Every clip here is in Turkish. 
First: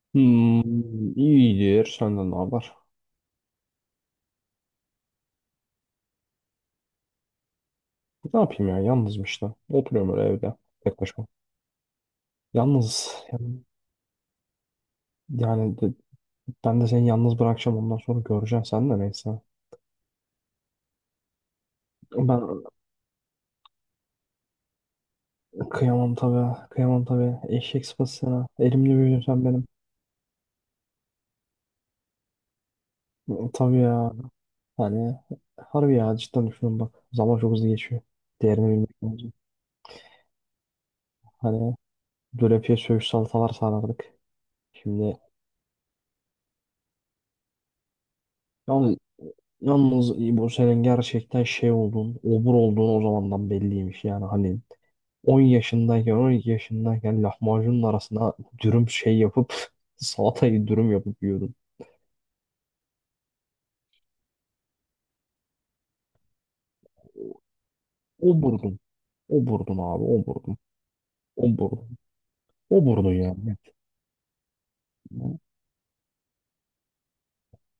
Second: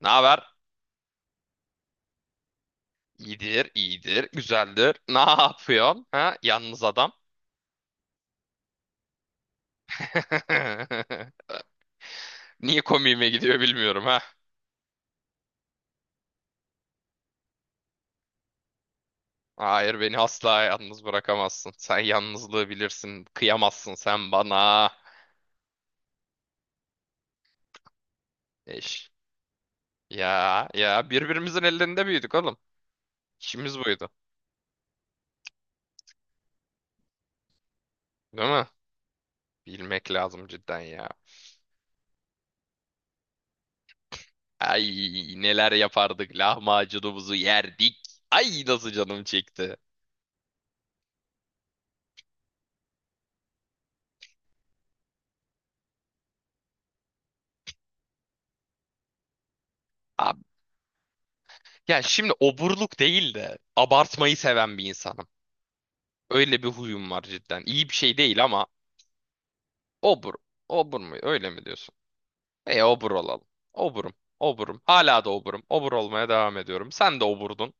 Ne haber? Hmm, iyidir. Senden ne haber? İyidir, iyidir, güzeldir. Ne yapıyorsun? Ha? Yalnız adam. Ne yapayım ya? Yalnızım işte. Oturuyorum öyle evde. Tek başıma. Niye Yalnız. komiğime gidiyor Yani, bilmiyorum ha. yani de- ben de seni yalnız bırakacağım. Ondan sonra göreceğim. Sen de neyse. Hayır, beni asla yalnız bırakamazsın. Sen Ben yalnızlığı bilirsin. Kıyamazsın sen bana. kıyamam tabii. Kıyamam tabii. Eşek sıpası sana. Elimde Eş. büyüdün sen benim. Ya ya birbirimizin ellerinde büyüdük oğlum. Tabii İşimiz buydu. ya. Hani harbi ya. Cidden düşünün bak. Zaman çok hızlı geçiyor. Değil Değerini mi? bilmek lazım. Bilmek lazım cidden ya. Hani dölepiye söğüş salatalar sarardık. Ay Şimdi neler yapardık. Lahmacunumuzu yerdik. Ay nasıl yalnız canım çekti. Yalnız İbo, senin gerçekten şey olduğun, obur olduğun o zamandan belliymiş, yani hani 10 yaşındayken, 12 yaşındayken, lahmacunun arasına dürüm şey yapıp salatayı dürüm yapıp yiyordun. Ya şimdi oburluk değil de abartmayı seven bir insanım. Öyle bir huyum var cidden. İyi bir şey değil ama Oburdun. Oburdun abi, obur. oburdun. Obur mu? Öyle mi diyorsun? Oburdun. E obur Oburdun olalım. yani. Oburum. Oburum. Hala da oburum. Obur olmaya devam ediyorum. Sen de oburdun.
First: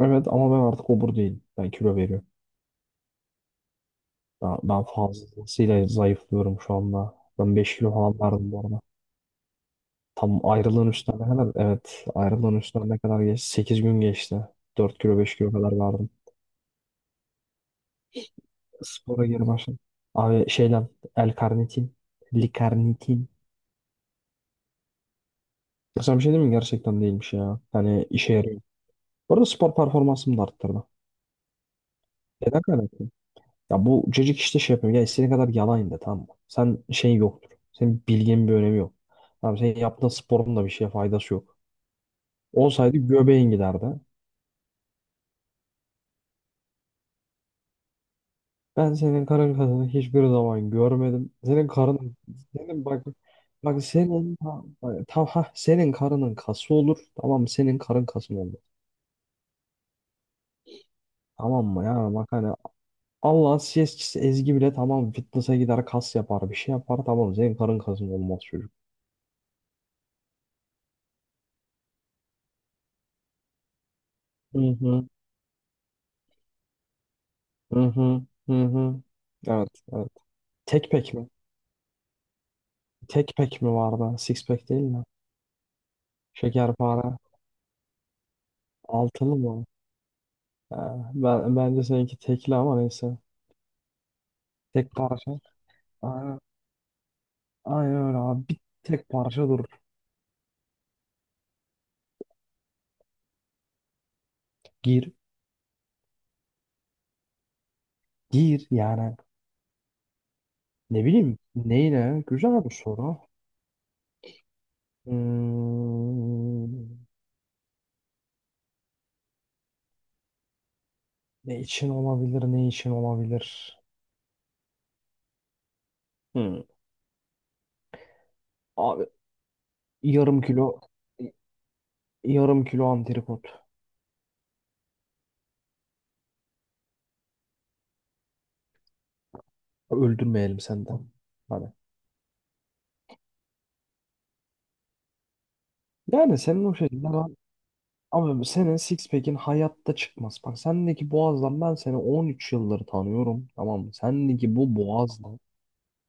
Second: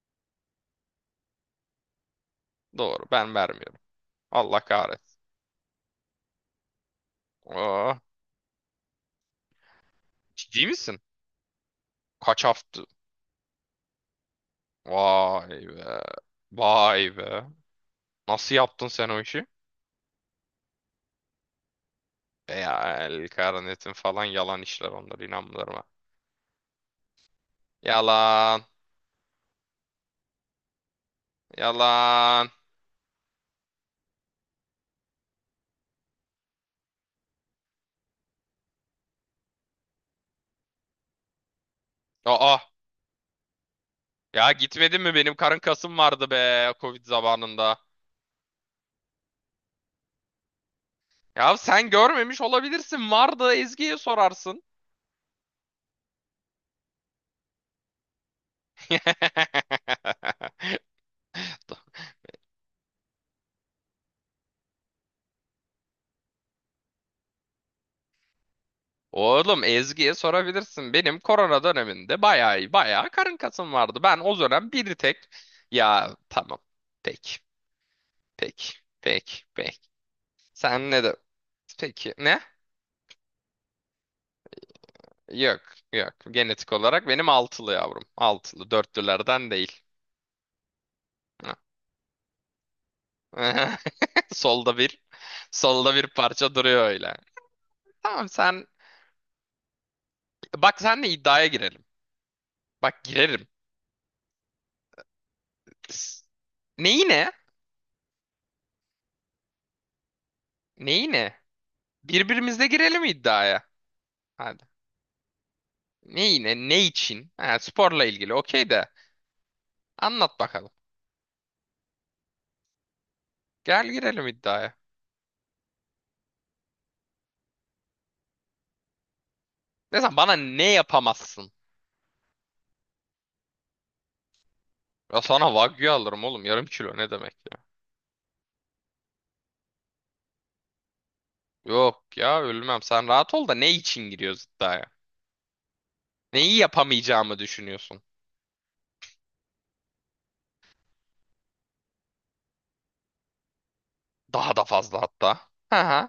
Evet, ama ben artık obur değilim. Ben kilo veriyorum. Doğru. Ben vermiyorum. Ben, Allah ben kahretsin. fazlasıyla zayıflıyorum şu anda. Ben 5 kilo Aa, falan verdim bu arada. Tam ciddi ayrılığın misin? üstüne ne kadar? Evet, Kaç ayrılığın hafta? üstüne ne kadar geçti? 8 gün geçti. 4 kilo, 5 kilo Vay kadar be. verdim. Vay be. Nasıl yaptın sen o Spora işi? geri başladım. Abi şeyden L-karnitin, E ya el L-karnitin. karnetin falan yalan işler onlar inanmıyorum ha. Ya, sana bir şey diyeyim mi? Gerçekten değilmiş ya. Hani işe yarıyor. Yalan. Bu arada spor performansımı da arttırdı. Yalan. Neden kaynaklı? Ya, bu cacık işte şey yapıyor. Ya istediğin kadar yalan in de, tamam mı? Sen, şey yoktur. Senin bilginin bir önemi yok. Tamam, senin yaptığın sporun da bir şeye faydası yok. Aa. Olsaydı göbeğin giderdi. Ya gitmedin mi? Benim karın kasım vardı be Covid zamanında. Ben senin karın kasını hiçbir zaman görmedim. Ya Senin sen karın, görmemiş senin bak, olabilirsin. Vardı, bak Ezgi'ye senin sorarsın. bak, tam ha, senin karının kası olur. Tamam mı? Senin karın kasın olur. Tamam mı ya? Bak hani Allah'ın CS'çisi Ezgi bile, tamam, fitness'a gider, kas yapar, bir şey yapar; tamam, senin karın kasın olmaz çocuk. Oğlum Ezgi'ye sorabilirsin. Benim korona döneminde bayağı bayağı karın kasım vardı. Ben o Hı dönem bir hı, tek ya tamam. Peki. hı hı, hı Peki. hı. Peki. Evet, Peki. evet. Sen Tek ne pek de mi? peki ne? Tek pek mi vardı? Six pack değil mi? Yok. Yok. Genetik olarak Şekerpare. benim altılı yavrum. Altılı. Altılı Dörtlülerden mı? değil. Ha, bence seninki tekli ama neyse. Solda Tek bir, parça. solda bir Aynen. parça duruyor öyle. Aynen öyle Tamam abi. Bir sen, tek parça dur. bak sen de iddiaya girelim. Bak girerim. Gir. Neyi ne? Gir yani. Ne Neyi bileyim. ne? Neyle? Güzel Birbirimizle bir girelim soru. iddiaya. Hadi. Neyi ne? Ne Hmm, için? Ha, sporla ilgili. Okey de. Anlat bakalım. ne için olabilir? Ne için olabilir? Gel girelim iddiaya. Hmm. Abi Mesela bana yarım ne kilo yapamazsın? yarım kilo antrikot. Ya sana wagyu alırım oğlum. Yarım kilo ne demek ya? Öldürmeyelim senden. Hadi. Yok ya ölmem. Sen rahat ol da ne için giriyoruz iddiaya? Yani Neyi senin o şekilde yapamayacağımı düşünüyorsun? ama senin six pack'in hayatta çıkmaz. Bak, sendeki boğazdan ben seni 13 yıldır tanıyorum. Tamam mı? Daha Sendeki da bu fazla boğazla hatta. Hı hı.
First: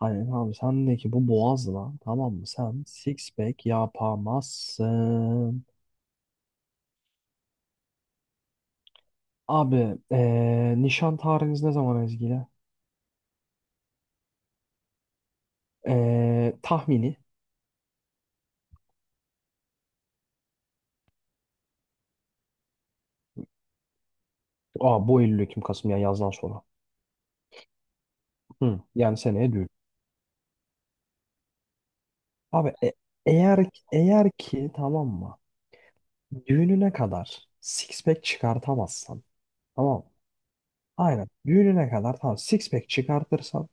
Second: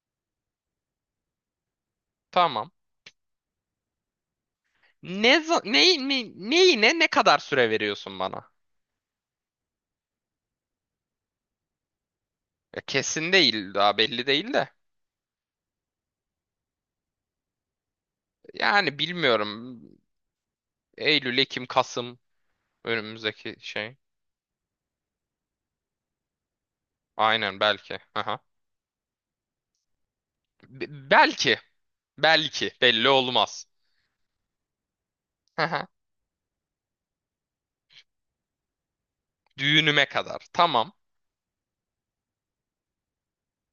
Aynen abi, sendeki bu boğazla, tamam mı, Tamam. sen six pack Ne, za- yapamazsın. neyi, ne, neyine ne kadar süre veriyorsun bana? Abi nişan tarihiniz ne zaman Ezgi'yle? Ya kesin değil, daha belli değil de. Tahmini. Yani bilmiyorum. Eylül, Ekim, Kasım önümüzdeki şey. Aa, bu Eylül, Ekim, Kasım, yani yazdan sonra. Aynen belki. Aha. Hı, yani seneye düğün. Belki. Belki. Abi Belli eğer olmaz. eğer ki, tamam mı, Aha. düğününe kadar six pack çıkartamazsan, tamam. Düğünüme kadar. Tamam. Aynen. Düğününe kadar, tamam, six pack çıkartırsan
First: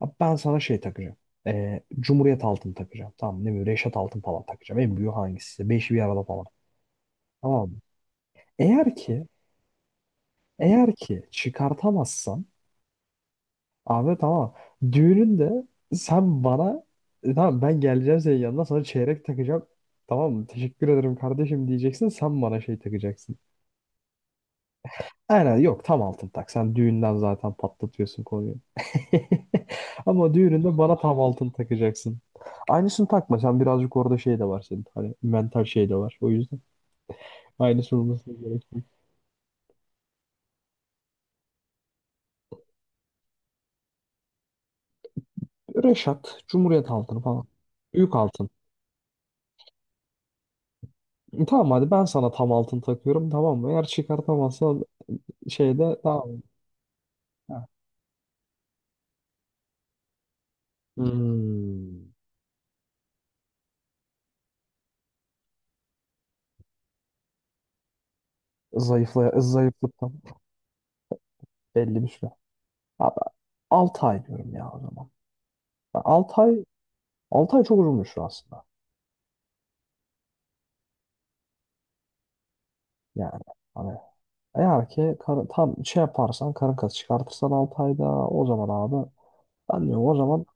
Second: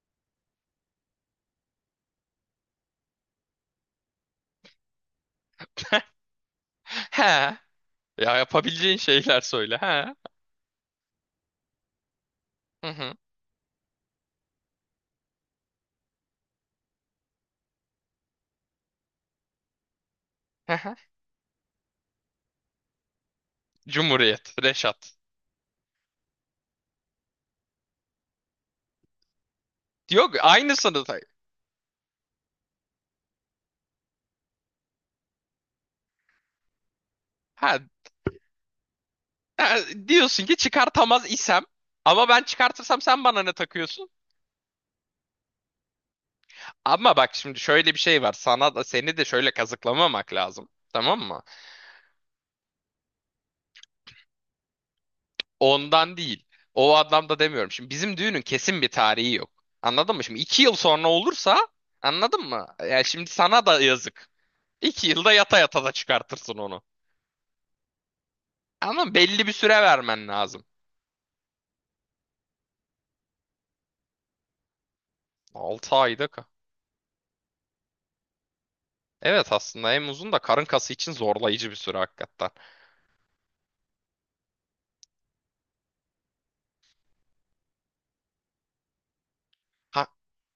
abi, ben sana şey takacağım. Cumhuriyet altın takacağım. Tamam, ne bileyim, Reşat altın falan takacağım. En büyüğü hangisi? Beşi bir arada falan. He. Tamam mı? Ya yapabileceğin Eğer ki şeyler söyle. He. eğer ki çıkartamazsan Hı hı. abi, tamam, düğününde sen bana tamam, ben geleceğim senin yanına, sana çeyrek takacağım. Tamam mı? Teşekkür Hı ederim kardeşim diyeceksin. Sen bana şey takacaksın. Cumhuriyet. Reşat. Aynen, yok, tam altın tak. Sen düğünden zaten patlatıyorsun konuyu. Ama Yok düğününde aynısını. bana tam da- altın takacaksın. Aynısını takma. Sen birazcık, orada şey de var senin. Hani mental şey de var. O yüzden Ha aynısı olmasına gerek yok. Ha, diyorsun ki çıkartamaz isem ama ben çıkartırsam sen bana ne takıyorsun? Reşat, Cumhuriyet Ama altını bak falan. şimdi şöyle bir Büyük şey var. altın. Sana da seni de şöyle kazıklamamak lazım. Tamam mı? Tamam, hadi ben sana tam altın takıyorum, tamam mı? Eğer çıkartamazsan, şeyde Ondan tamam. değil. O anlamda Ha. demiyorum. Şimdi bizim düğünün kesin bir tarihi yok. Anladın mı? Şimdi 2 yıl sonra olursa Hmm. anladın mı? Yani şimdi sana da yazık. 2 yılda yata yata da çıkartırsın onu. Ama belli bir süre Zayıflıktan vermen lazım. belli bir süre. Abi, 6 ay diyorum ya o zaman. 6 ayda 6 ka. ay, 6 ay çok uzun bir süre aslında. Evet aslında en uzun da karın kası için zorlayıcı bir süre hakikaten. Yani hani eğer ki tam şey yaparsan, karın kası çıkartırsan 6 ayda, o zaman abi, ben Ha, diyorum o zaman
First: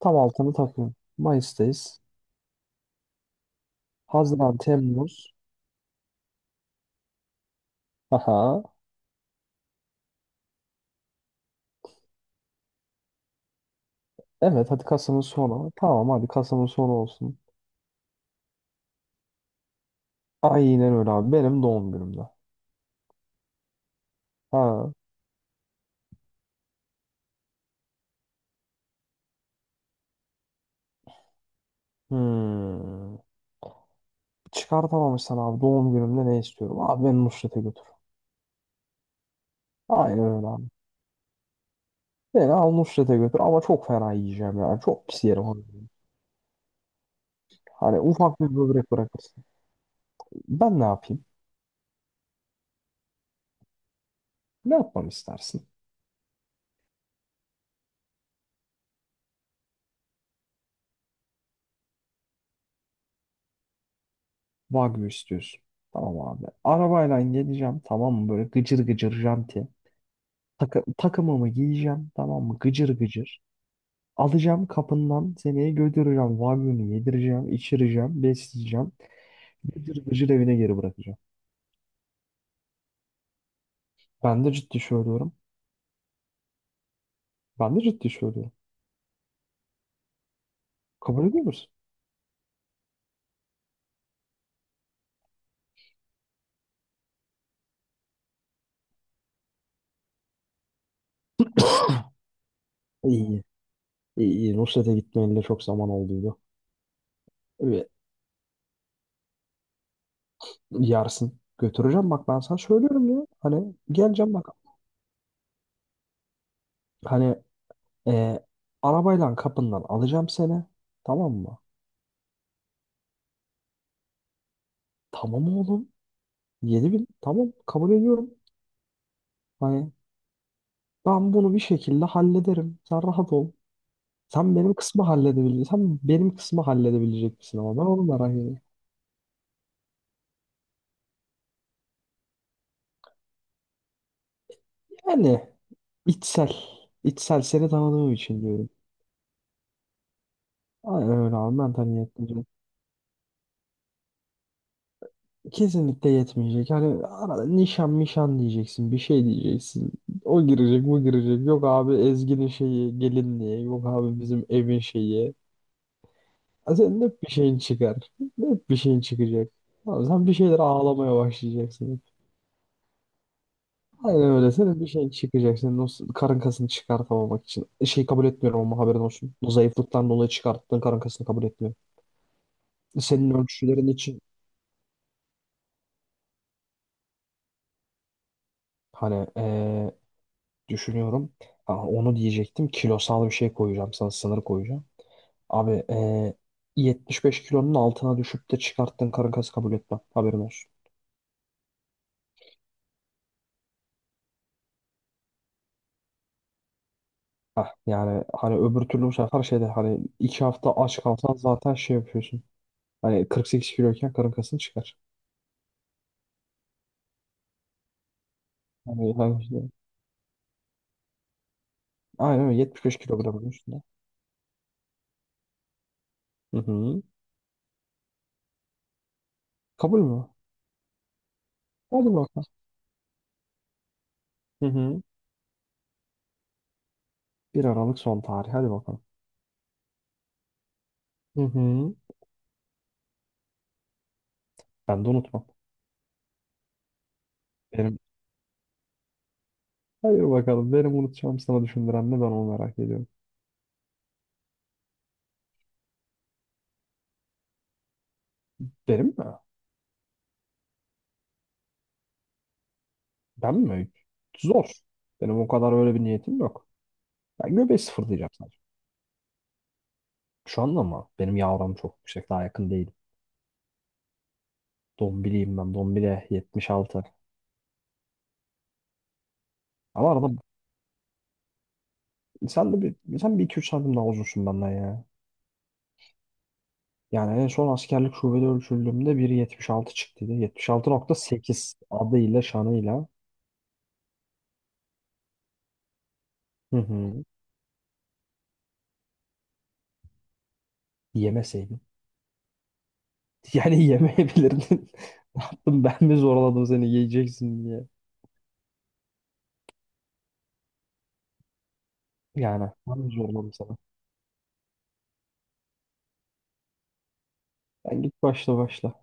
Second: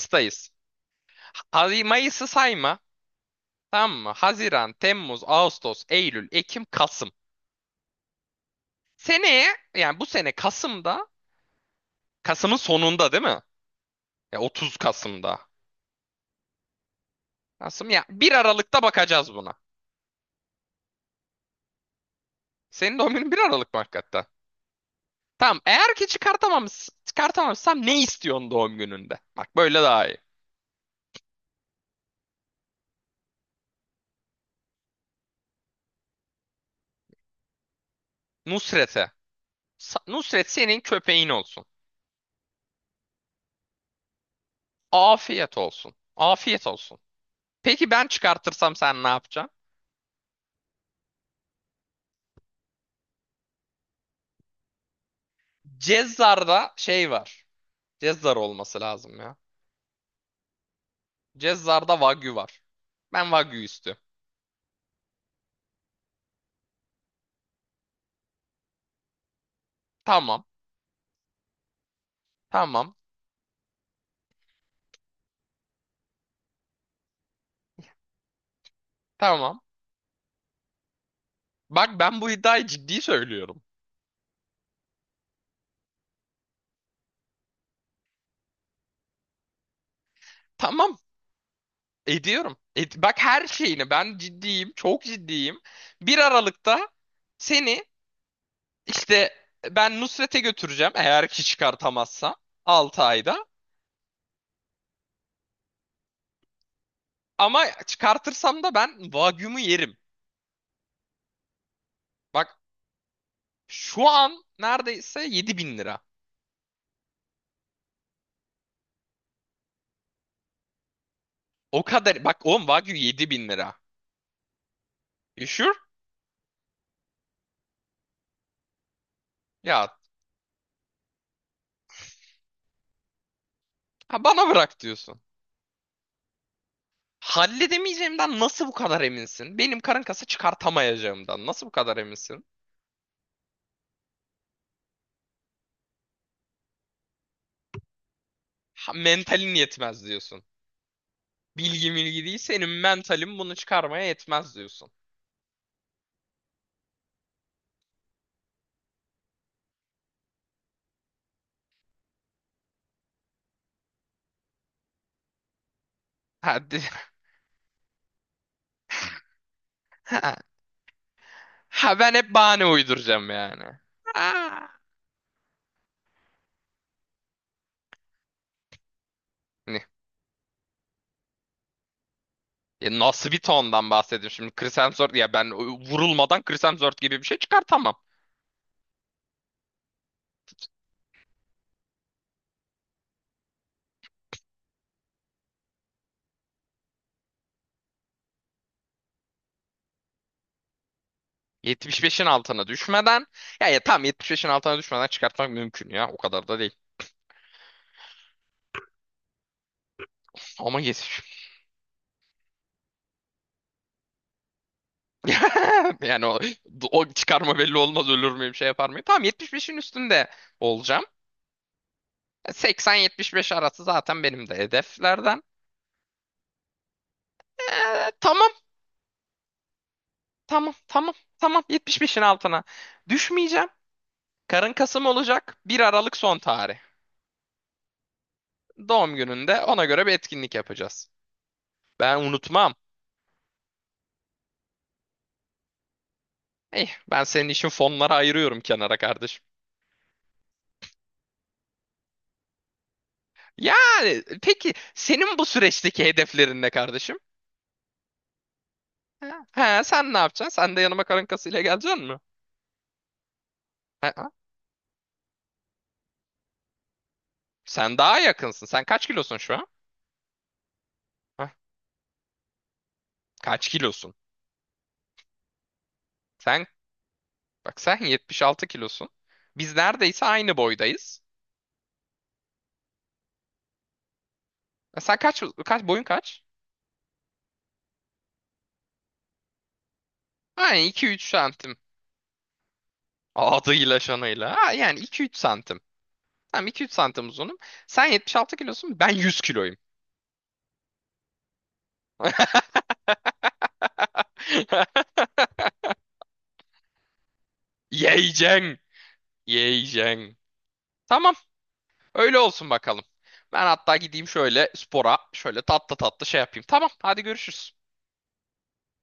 tam altını takıyorum. Hadi Mayıs'tayız. Mayıs'ı sayma. Tamam mı? Haziran, Haziran, Temmuz, Temmuz. Ağustos, Eylül, Ekim, Kasım. Aha. Seneye, yani bu sene Kasım'da, Kasım'ın sonunda değil mi? Ya Evet, 30 hadi Kasım'ın Kasım'da. sonu. Tamam, hadi Kasım'ın sonu olsun. Kasım, ya bir Aralık'ta bakacağız buna. Aynen öyle abi. Benim doğum günümde. Senin doğum günün bir Aralık mı hakikaten? Ha. Tamam eğer ki çıkartamamışsam ne istiyorsun doğum gününde? Bak böyle daha iyi. Hmm. Çıkartamamışsan abi, doğum günümde ne istiyorum? Abi, beni Nusret'e götür. Nusret'e. Aynen öyle Nusret abi. senin köpeğin olsun. Beni al, Nusret'e götür ama çok fena yiyeceğim yani. Çok pis yerim Afiyet abi. olsun. Afiyet olsun. Peki Hani ben ufak bir çıkartırsam böbrek sen ne bırakırsın. yapacaksın? Ben ne yapayım? Ne yapmam istersin? Cezzar'da şey var. Cezzar olması lazım ya. Cezzar'da Wagyu var. Ben Wagyu istiyorum. Wagyu istiyorsun. Tamam abi. Arabayla geleceğim, tamam mı? Böyle gıcır gıcır janti. Tamam. Takı takımımı giyeceğim, tamam mı? Gıcır Tamam. gıcır. Alacağım kapından, seni götüreceğim. Wagyu'nu yedireceğim, içireceğim, besleyeceğim. Tamam. Gıcır gıcır evine geri bırakacağım. Bak ben bu iddiayı ciddi söylüyorum. Ben de ciddi söylüyorum. Ben de ciddi söylüyorum. Tamam. Kabul ediyor musun? Ediyorum. Et, bak her şeyini ben ciddiyim. Çok ciddiyim. Bir Aralık'ta seni işte ben Nusret'e götüreceğim. Eğer ki çıkartamazsa 6 İyi. ayda. İyi, iyi. Nusret'e gitmeyeli çok zaman olduydu. Ama Ve çıkartırsam da ben Wagyu'mu yerim. yersin. Götüreceğim, bak ben Bak sana söylüyorum ya. Hani şu geleceğim an bak. neredeyse 7.000 lira. Hani Ee, arabayla kapından alacağım seni. Tamam mı? O kadar. Bak oğlum Wagyu 7.000 lira. You Tamam sure? oğlum. 7.000. Tamam, kabul ediyorum. Ya Hani ben bunu bir şekilde hallederim. Sen rahat ol. Ha bana Sen benim bırak kısmı diyorsun. halledebilecek. Sen benim kısmı halledebilecek misin, ama ben onu merak Halledemeyeceğimden ediyorum. nasıl bu kadar eminsin? Benim karın kası çıkartamayacağımdan nasıl bu kadar eminsin? Yani içsel. içsel, seni tanıdığım için diyorum. Ha, mentalin yetmez diyorsun. Aynen öyle abi, mental Bilgi bilgi değil, yetmeyecek. senin mentalin bunu çıkarmaya yetmez diyorsun. Kesinlikle yetmeyecek. Hani arada nişan mişan diyeceksin. Bir şey diyeceksin. O girecek, bu girecek. Yok abi, Ezgi'nin şeyi, gelinliği. Yok abi, bizim evin şeyi. Ha, Ya, senin hep bir şeyin çıkar. Hep bir şeyin çıkacak. Abi sen bir ha, şeyler ağlamaya ha, başlayacaksın. ben hep bahane uyduracağım yani. Aynen öyle. Ha. Senin bir şeyin çıkacak. Senin o karın kasını çıkartamamak için. Şey, kabul etmiyorum ama haberin olsun. O Ne? zayıflıktan dolayı çıkarttığın karın kasını kabul etmiyorum. Ya nasıl Senin bir ölçülerin tondan için bahsediyorum şimdi? Chris Hemsworth, ya ben vurulmadan Chris Hemsworth gibi bir şey çıkartamam. hani düşünüyorum. Ha, onu diyecektim. Kilosal bir şey koyacağım sana. Sınır koyacağım. Abi 75 kilonun altına düşüp de çıkarttığın karın kası kabul etmem. Haberin olsun. 75'in altına düşmeden, ya, ya tam 75'in altına düşmeden çıkartmak mümkün ya o kadar da değil. Yani hani öbür türlü bu sefer şeyde, hani 2 hafta Ama aç yetiş. kalsan zaten şey yapıyorsun. Hani 48 kiloyken karın kasın çıkar. Yani o, o çıkarma belli olmaz, ölür müyüm şey yapar mıyım? Hani, Tamam hani işte, 75'in üstünde olacağım. aynen öyle 75 kilogramın 80-75 üstünde. arası zaten benim de hedeflerden. Hı hı. Tamam Kabul mü? tamam tamam tamam Hadi 75'in bakalım. altına düşmeyeceğim. Hı Karın hı. Kasım olacak, 1 Aralık son tarih. 1 Aralık son tarih. Hadi bakalım. Doğum gününde ona göre bir etkinlik yapacağız. Hı hı. Ben unutmam. Ben de unutmam. Ben senin için Benim. fonları ayırıyorum kenara kardeşim. Hayır bakalım. Benim unutacağım sana düşündüren ne, ben onu merak ediyorum. Yani peki senin bu süreçteki hedeflerin ne kardeşim? Benim mi? Ha, sen ne yapacaksın? Sen de yanıma karın kasıyla geleceksin mi? Ben mi? Ha, ha. Zor. Benim o kadar öyle bir niyetim yok. Ben göbeği Sen daha sıfırlayacağım sadece. yakınsın. Sen kaç kilosun şu an? Şu anda ama benim Hah, yavrum çok yüksek. Daha yakın değil. kaç kilosun? Dombiliyim ben. Dombile Sen 76. bak, sen 76 kilosun. Biz Ama neredeyse arada aynı boydayız. sen de sen bir iki üç santim daha uzunsun benden E ya. sen kaç boyun kaç? Yani en son askerlik şubede ölçüldüğümde 1.76 çıktıydı. Aynen iki üç 76,8, santim. adıyla şanıyla. Adıyla şanıyla. Ha, yani iki üç santim. Tamam Hı iki üç hı. santim uzunum. Sen 76 kilosun. Ben 100 kiloyum. Yemeseydin. Yani yemeyebilirdin. Ne yaptım, ben mi zorladım seni yiyeceksin diye? Yiyeceksin. Yiyeceksin. Tamam. Öyle olsun Yani ben bakalım. mi zorladım Ben sana? hatta gideyim şöyle spora. Şöyle tatlı tatlı şey yapayım. Tamam. Hadi görüşürüz. Ben, git, başla başla.